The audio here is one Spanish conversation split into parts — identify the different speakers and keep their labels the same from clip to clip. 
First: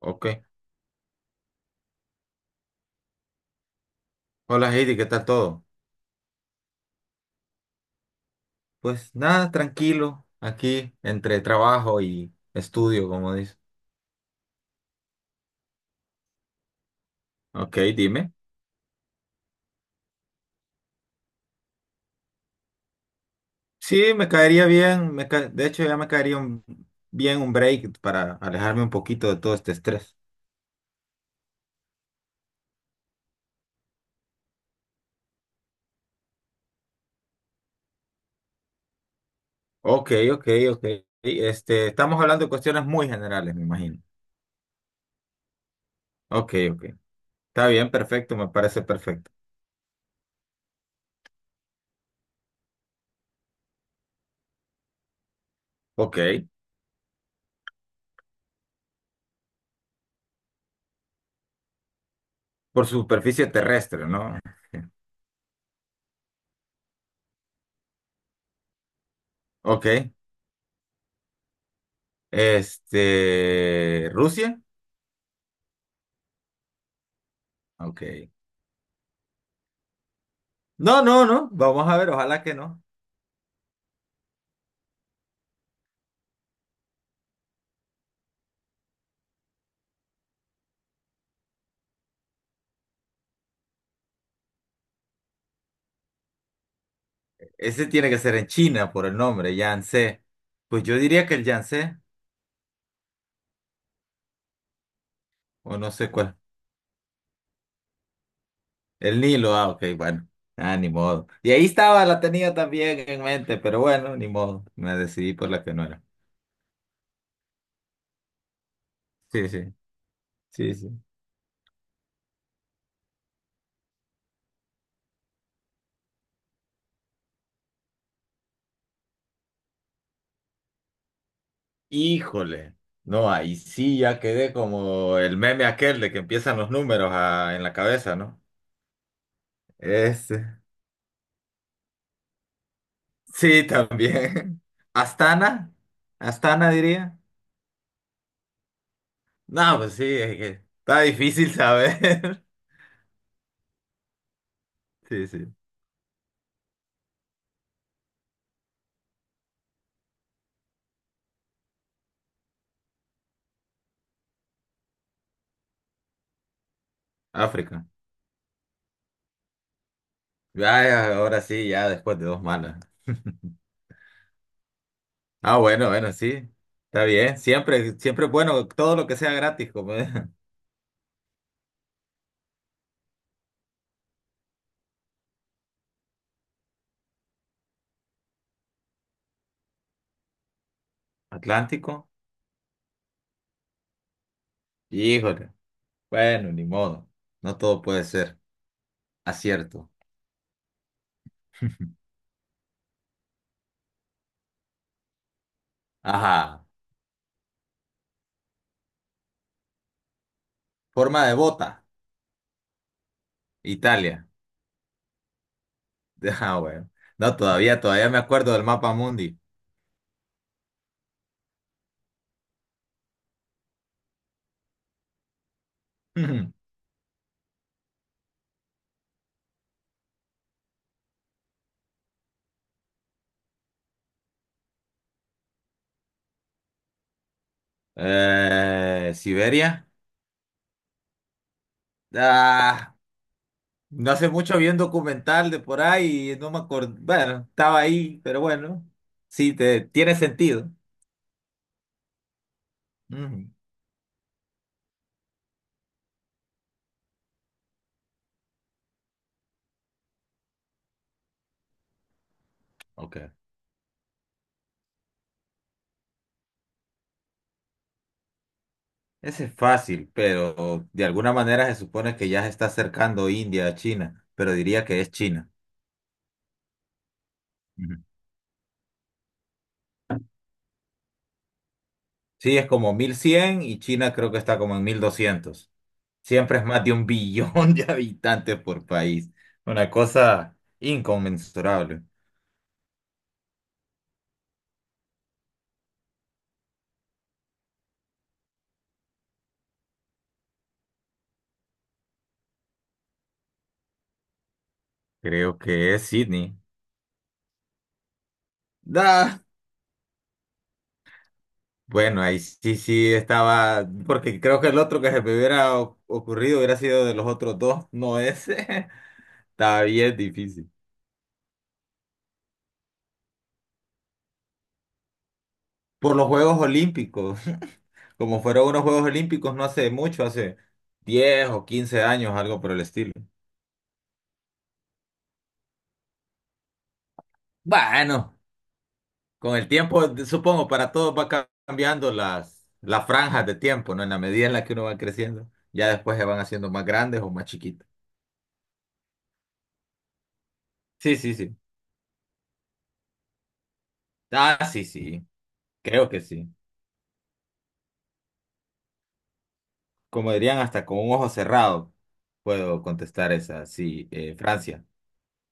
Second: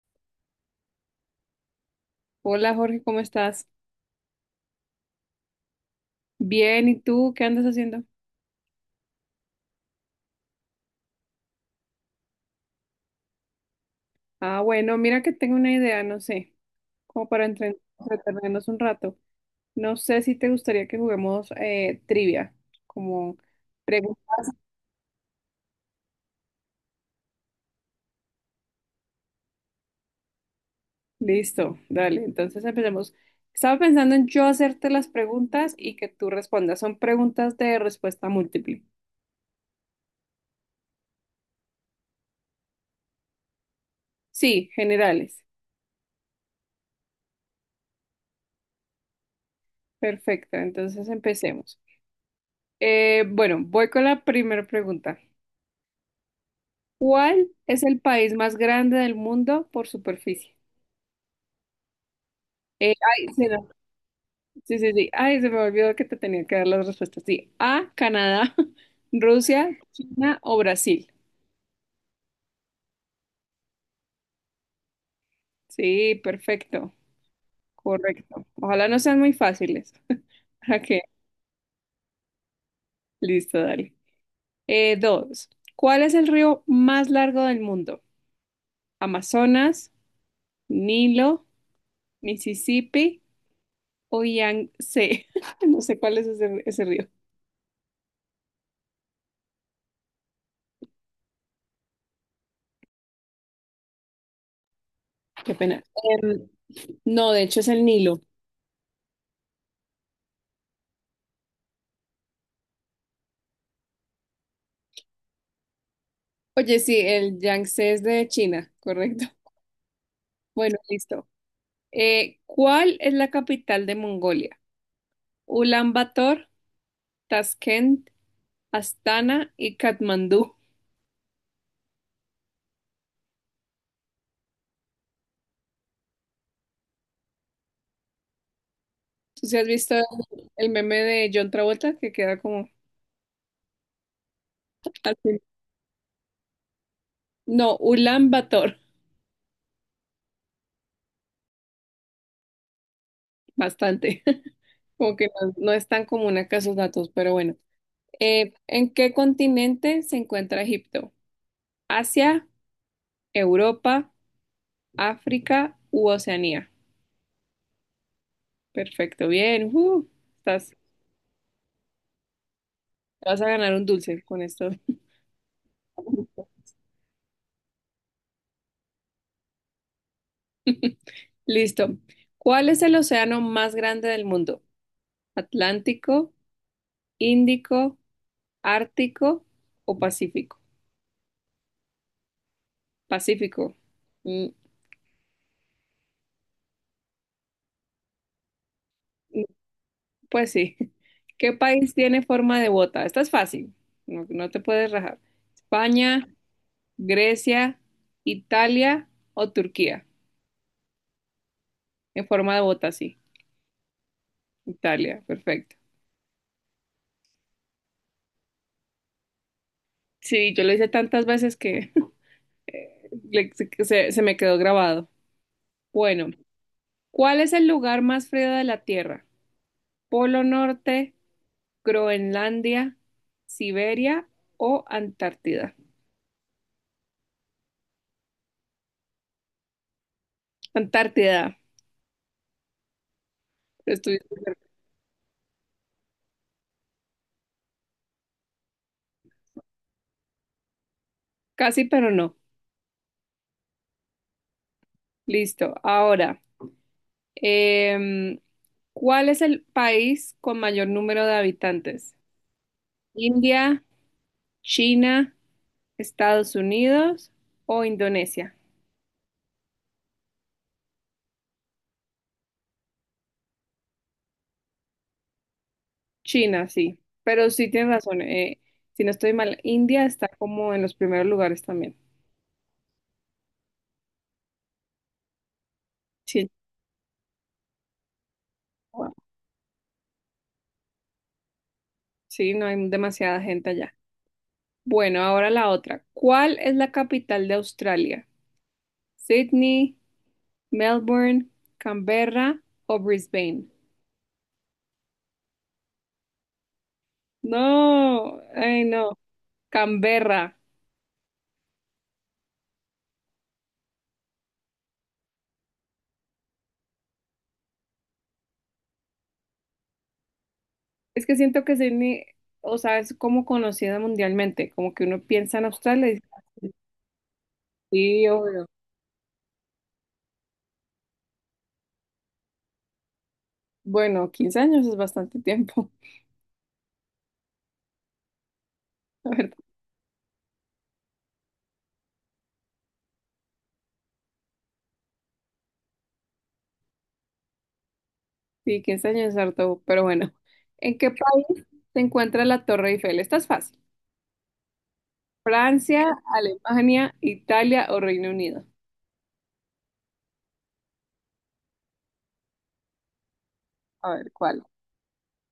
Speaker 1: Ok.
Speaker 2: Hola Jorge, ¿cómo estás?
Speaker 1: Hola Heidi, ¿qué tal todo?
Speaker 2: Bien, ¿y tú qué andas haciendo?
Speaker 1: Pues nada, tranquilo, aquí entre trabajo y estudio, como dice.
Speaker 2: Ah, bueno, mira que tengo una idea, no sé, como para
Speaker 1: Ok, dime.
Speaker 2: entretenernos un rato. No sé si te gustaría que juguemos trivia, como
Speaker 1: Sí,
Speaker 2: preguntas.
Speaker 1: me caería bien, de hecho ya me caería bien un break para alejarme un poquito de todo este estrés.
Speaker 2: Listo, dale, entonces empecemos. Estaba pensando en yo hacerte las preguntas y que tú respondas. Son preguntas de respuesta múltiple.
Speaker 1: Ok, ok, ok. Estamos hablando de cuestiones muy generales, me imagino.
Speaker 2: Sí, generales.
Speaker 1: Ok, ok. Está bien, perfecto, me parece perfecto.
Speaker 2: Perfecto, entonces empecemos. Bueno, voy con la primera pregunta.
Speaker 1: Ok,
Speaker 2: ¿Cuál es el país más grande del mundo por superficie?
Speaker 1: por
Speaker 2: Eh, ay,
Speaker 1: superficie
Speaker 2: se me-
Speaker 1: terrestre, ¿no?
Speaker 2: sí, sí, sí. Ay, se me olvidó que te tenía que dar las respuestas. Sí. A, Canadá, Rusia,
Speaker 1: Ok.
Speaker 2: China o Brasil.
Speaker 1: Rusia.
Speaker 2: Sí, perfecto.
Speaker 1: Ok.
Speaker 2: Correcto. Ojalá no sean muy fáciles. Ok,
Speaker 1: No, no, no, vamos a ver, ojalá que no.
Speaker 2: listo, dale. Dos. ¿Cuál es el río más largo del mundo? ¿Amazonas, Nilo, Mississippi o Yangtze? No sé cuál es ese río.
Speaker 1: Ese tiene que ser en China por el nombre, Yangtze. Pues yo diría que el Yangtze,
Speaker 2: Qué
Speaker 1: o
Speaker 2: pena.
Speaker 1: no sé cuál.
Speaker 2: No, de hecho es el Nilo.
Speaker 1: El Nilo, ah, ok, bueno. Ah, ni modo. Y ahí estaba, la tenía también en mente, pero bueno, ni modo. Me decidí por la que no era.
Speaker 2: Oye, sí, el Yangtze es de China, correcto.
Speaker 1: Sí, sí, sí,
Speaker 2: Bueno,
Speaker 1: sí.
Speaker 2: listo. ¿Cuál es la capital de Mongolia? Ulan Bator, Tashkent, Astana y Katmandú.
Speaker 1: Híjole. No, ahí sí ya quedé como el meme aquel de que empiezan los números en la cabeza, ¿no?
Speaker 2: ¿Tú sí has visto
Speaker 1: Ese.
Speaker 2: el meme de John Travolta que queda como
Speaker 1: Sí, también.
Speaker 2: al fin?
Speaker 1: Astana, Astana diría.
Speaker 2: No, Ulan Bator,
Speaker 1: No, pues sí, es que está difícil saber.
Speaker 2: bastante. Como
Speaker 1: Sí,
Speaker 2: que
Speaker 1: sí.
Speaker 2: no, no es tan común acá esos datos, pero bueno. ¿En qué continente se encuentra Egipto? ¿Asia, Europa, África u Oceanía?
Speaker 1: África.
Speaker 2: Perfecto, bien. Ujú. Te
Speaker 1: Ya, ahora sí, ya después de dos malas.
Speaker 2: vas a ganar un dulce con esto.
Speaker 1: Ah, bueno, bueno, sí. Está bien. Siempre, siempre es bueno todo lo que sea gratis, como es.
Speaker 2: Listo. ¿Cuál es el océano más grande del mundo? ¿Atlántico, Índico, Ártico o Pacífico?
Speaker 1: Atlántico.
Speaker 2: Pacífico. Mm,
Speaker 1: Híjole. Bueno, ni modo. No todo puede ser.
Speaker 2: mm,
Speaker 1: Acierto.
Speaker 2: pues sí. ¿Qué país tiene forma de bota? Esta es fácil. No, no te puedes rajar. España,
Speaker 1: Ajá.
Speaker 2: Grecia, Italia o Turquía.
Speaker 1: Forma de bota.
Speaker 2: En forma de bota, sí.
Speaker 1: Italia.
Speaker 2: Italia, perfecto.
Speaker 1: Ah, bueno. No, todavía, todavía me acuerdo del mapa mundi.
Speaker 2: Sí, yo lo hice tantas veces que se me quedó grabado. Bueno, ¿cuál es el lugar más frío de la Tierra? ¿Polo Norte, Groenlandia, Siberia o Antártida?
Speaker 1: Siberia.
Speaker 2: Antártida.
Speaker 1: Ah, no
Speaker 2: Estoy
Speaker 1: hace mucho vi un documental de por ahí y no me acuerdo. Bueno, estaba ahí, pero bueno, sí, te, tiene sentido.
Speaker 2: casi, pero no.
Speaker 1: Ujú.
Speaker 2: Listo. Ahora, em, ¿cuál es el país con mayor número de habitantes?
Speaker 1: Ok.
Speaker 2: ¿India, China, Estados Unidos o Indonesia?
Speaker 1: Ese es fácil, pero de alguna manera se supone que ya se está acercando India a China, pero diría que es China.
Speaker 2: China, sí, pero sí tienes
Speaker 1: Ujú.
Speaker 2: razón. Si no estoy mal, India está como en los primeros lugares también.
Speaker 1: Sí, es como 1100 y China creo que está como en 1200.
Speaker 2: Sí,
Speaker 1: Siempre es más de un billón de habitantes por
Speaker 2: wow,
Speaker 1: país. Una cosa inconmensurable.
Speaker 2: sí, no hay demasiada gente allá. Bueno, ahora la otra. ¿Cuál es la capital de Australia? ¿Sydney, Melbourne, Canberra o Brisbane?
Speaker 1: Creo que es Sydney.
Speaker 2: No, ay no,
Speaker 1: Da.
Speaker 2: Canberra.
Speaker 1: Bueno, ahí sí, sí estaba, porque creo que el otro que se me hubiera ocurrido hubiera sido de los otros dos, no ese. Estaba bien difícil.
Speaker 2: Es que siento que Sydney, o sea, es como conocida mundialmente, como que uno piensa en Australia y
Speaker 1: Por
Speaker 2: dice,
Speaker 1: los
Speaker 2: "Ah,
Speaker 1: Juegos Olímpicos,
Speaker 2: sí,
Speaker 1: como
Speaker 2: obvio".
Speaker 1: fueron unos Juegos Olímpicos no hace mucho, hace 10 o 15 años, algo por el estilo.
Speaker 2: Bueno, 15 años es bastante tiempo,
Speaker 1: Bueno,
Speaker 2: la verdad.
Speaker 1: con el tiempo, supongo, para todos va cambiando las franjas de tiempo, ¿no? En la medida en la que uno va creciendo, ya después se van haciendo más grandes o más chiquitas.
Speaker 2: Sí, 15 años es harto, pero bueno. ¿En qué
Speaker 1: Sí, sí, sí.
Speaker 2: país se encuentra la Torre Eiffel? Esta es fácil.
Speaker 1: Ah, sí, sí, creo
Speaker 2: Francia,
Speaker 1: que sí.
Speaker 2: Alemania, Italia o Reino Unido.
Speaker 1: Como dirían, hasta con un ojo cerrado puedo contestar esa, sí,
Speaker 2: A ver, ¿cuál?
Speaker 1: Francia.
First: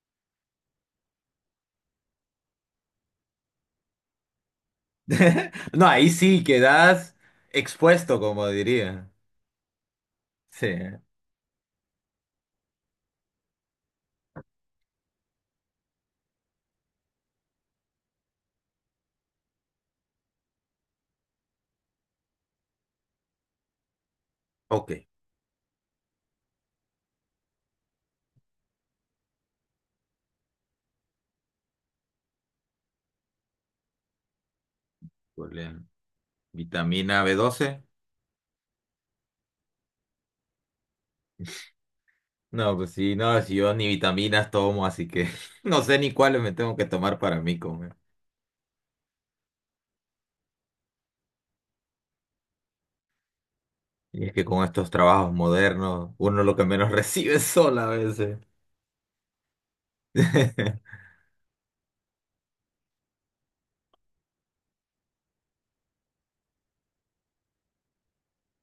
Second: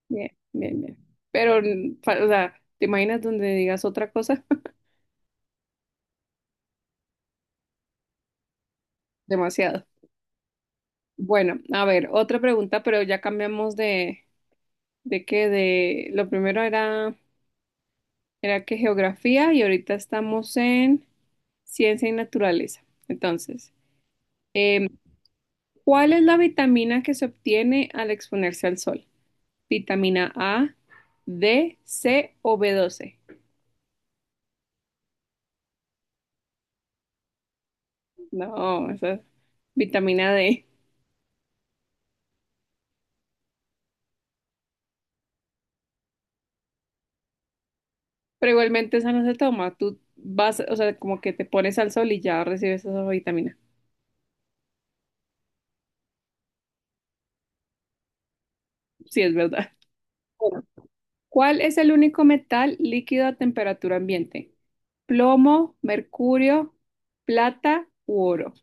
Speaker 2: Bien, bien, bien. Pero, o sea, ¿te imaginas donde digas otra cosa?
Speaker 1: No, ahí sí quedas expuesto, como diría.
Speaker 2: Demasiado.
Speaker 1: Sí.
Speaker 2: Bueno, a ver, otra pregunta, pero ya cambiamos de qué, lo primero era que geografía y ahorita estamos en ciencia y naturaleza. Entonces. em,
Speaker 1: Ok.
Speaker 2: ¿Cuál es la vitamina que se obtiene al exponerse al sol? ¿Vitamina A, D, C o B12?
Speaker 1: Problema. ¿Vitamina B12?
Speaker 2: No, esa es vitamina D.
Speaker 1: No, pues sí, no, si yo ni vitaminas tomo, así que no sé ni cuáles me tengo que tomar para mí comer.
Speaker 2: Pero igualmente esa no se toma. Tú vas, o sea, como que te pones al sol y ya recibes esa vitamina.
Speaker 1: Y es que con estos trabajos modernos, uno lo que menos recibe es sol a veces.
Speaker 2: Sí, es verdad. Bueno, ¿cuál es el único metal líquido a temperatura ambiente? ¿Plomo, mercurio, plata u oro?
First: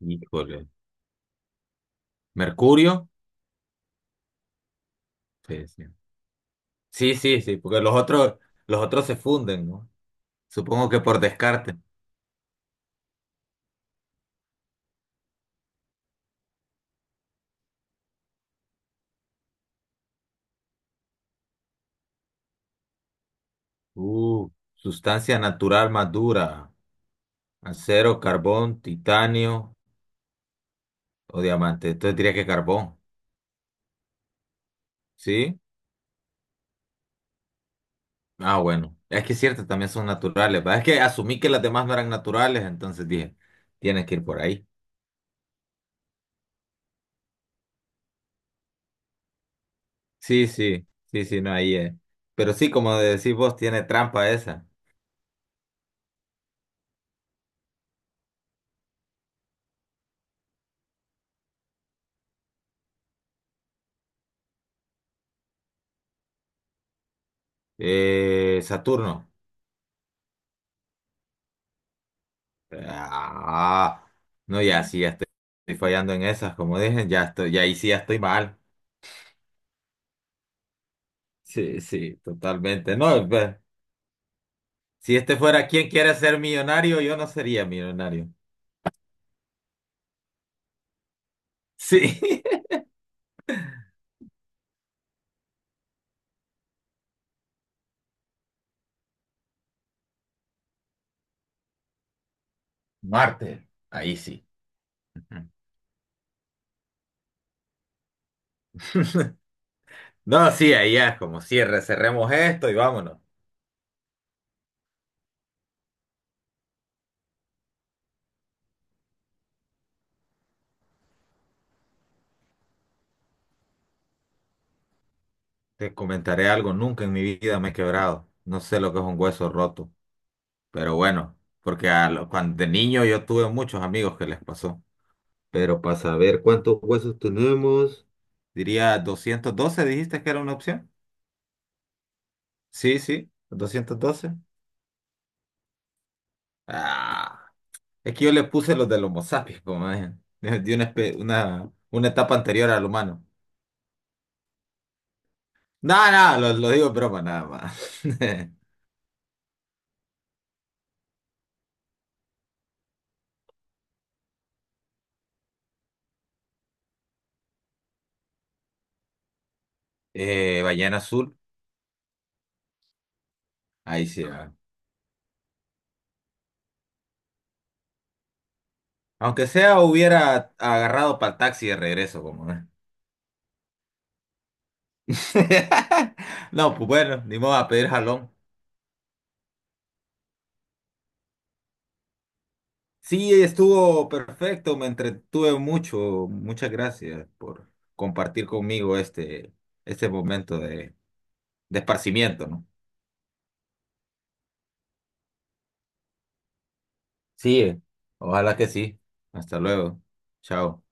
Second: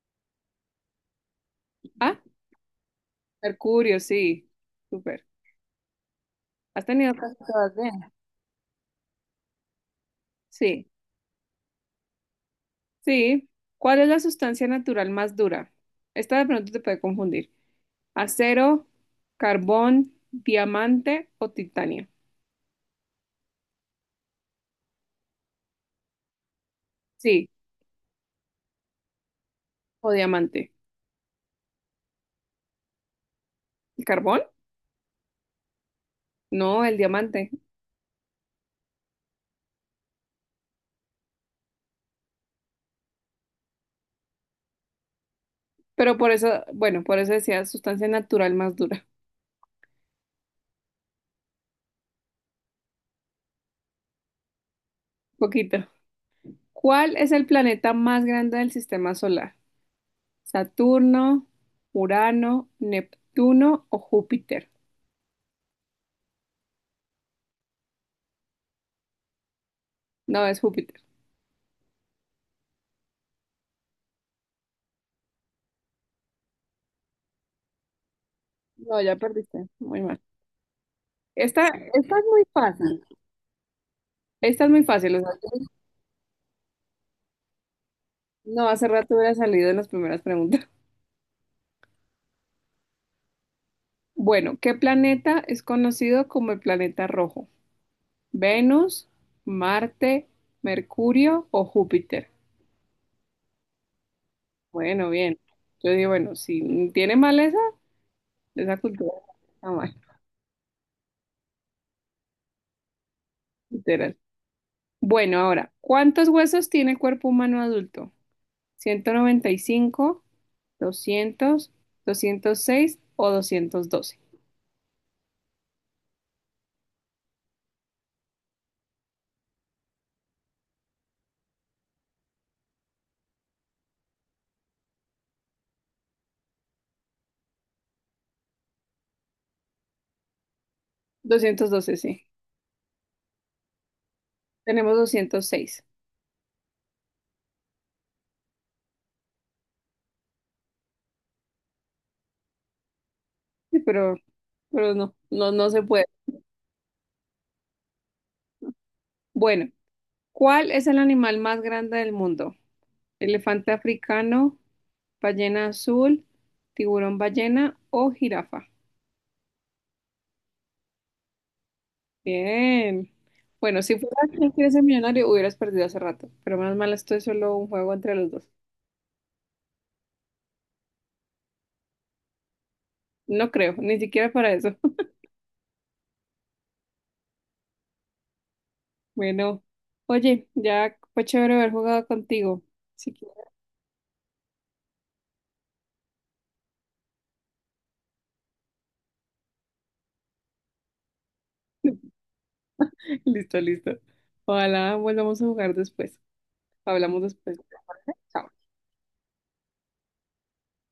Speaker 1: Híjole.
Speaker 2: Ah,
Speaker 1: ¿Mercurio?
Speaker 2: mercurio, sí. Súper.
Speaker 1: Sí, sí.
Speaker 2: ¿Has tenido?
Speaker 1: Sí, sí, sí, porque los otros se funden, ¿no?
Speaker 2: Sí.
Speaker 1: Supongo que por descarte.
Speaker 2: Sí. ¿Cuál es la sustancia natural más dura? Esta de pronto te puede confundir. ¿Acero, carbón, diamante o titanio?
Speaker 1: Uh, Sustancia natural más dura.
Speaker 2: Sí,
Speaker 1: Acero, carbón, titanio
Speaker 2: o diamante.
Speaker 1: o diamante. Entonces diría que carbón.
Speaker 2: ¿El carbón?
Speaker 1: ¿Sí?
Speaker 2: No, el diamante.
Speaker 1: Ah, bueno. Es que es cierto, también son naturales. ¿Va? Es que asumí que las demás no eran naturales, entonces dije, tienes que ir por ahí.
Speaker 2: Pero por eso, bueno, por eso decía sustancia natural más dura.
Speaker 1: Sí, sí, sí, sí, no, ahí es. Pero sí, como decís vos, tiene trampa esa.
Speaker 2: Poquito. ¿Cuál es el planeta más grande del sistema solar? ¿Saturno, Urano, Neptuno o Júpiter?
Speaker 1: Saturno.
Speaker 2: No, es Júpiter.
Speaker 1: Ah, no, ya sí, ya estoy fallando en esas, como dije, ya estoy, ya ahí sí ya estoy mal.
Speaker 2: No, ya perdiste. Muy mal. Esta,
Speaker 1: Sí, sí,
Speaker 2: esta es muy
Speaker 1: totalmente.
Speaker 2: fácil.
Speaker 1: No, pues,
Speaker 2: Esta es muy
Speaker 1: si
Speaker 2: fácil, o sea,
Speaker 1: este fuera quien quiere ser millonario, yo no sería millonario.
Speaker 2: no hace rato hubiera salido en las primeras preguntas.
Speaker 1: Sí.
Speaker 2: Bueno, ¿qué planeta es conocido como el planeta rojo? ¿Venus, Marte, Mercurio o Júpiter?
Speaker 1: Marte, ahí sí.
Speaker 2: Bueno, bien.
Speaker 1: Ujú.
Speaker 2: Yo digo, bueno, si tiene mal esa, cultura está mal,
Speaker 1: No, sí, ahí ya es como cierre, cerremos esto y vámonos.
Speaker 2: literal. Bueno, ahora, ¿cuántos huesos tiene el cuerpo humano adulto? 195, 200, 206 o 212.
Speaker 1: Te comentaré algo, nunca en mi vida me he quebrado. No sé lo que es un hueso roto, pero bueno, porque cuando de niño yo tuve muchos amigos que les pasó. Pero para saber cuántos huesos tenemos, diría 212. Dijiste que era una opción.
Speaker 2: 212, sí.
Speaker 1: Sí, sí, 212.
Speaker 2: Tenemos 206.
Speaker 1: Ah. Es que yo le puse los del Homo sapiens, como es, de una etapa anterior al humano.
Speaker 2: Sí, pero no, no, no se puede.
Speaker 1: Nada, nada, no, lo digo en broma, nada más.
Speaker 2: Bueno, ¿cuál es el animal más grande del mundo? ¿Elefante africano, ballena azul, tiburón ballena o jirafa?
Speaker 1: Ballena Azul,
Speaker 2: Bien. Bueno, si
Speaker 1: ahí
Speaker 2: fuera
Speaker 1: sí
Speaker 2: quien
Speaker 1: va.
Speaker 2: quiere ser millonario, hubieras perdido hace rato, pero más mal esto es solo un juego entre los dos.
Speaker 1: Aunque sea, hubiera agarrado para el taxi de regreso, como es.
Speaker 2: No creo, ni siquiera para eso.
Speaker 1: No, pues bueno, ni modo a pedir jalón.
Speaker 2: Bueno, oye, ya fue chévere haber jugado contigo. Si quieres-
Speaker 1: Sí, estuvo perfecto, me entretuve mucho. Muchas gracias por compartir conmigo este momento de esparcimiento, ¿no?
Speaker 2: Listo, listo. Ojalá volvamos a jugar después. Hablamos después.
Speaker 1: Sí, ojalá que
Speaker 2: Chao.
Speaker 1: sí. Hasta luego. Chao.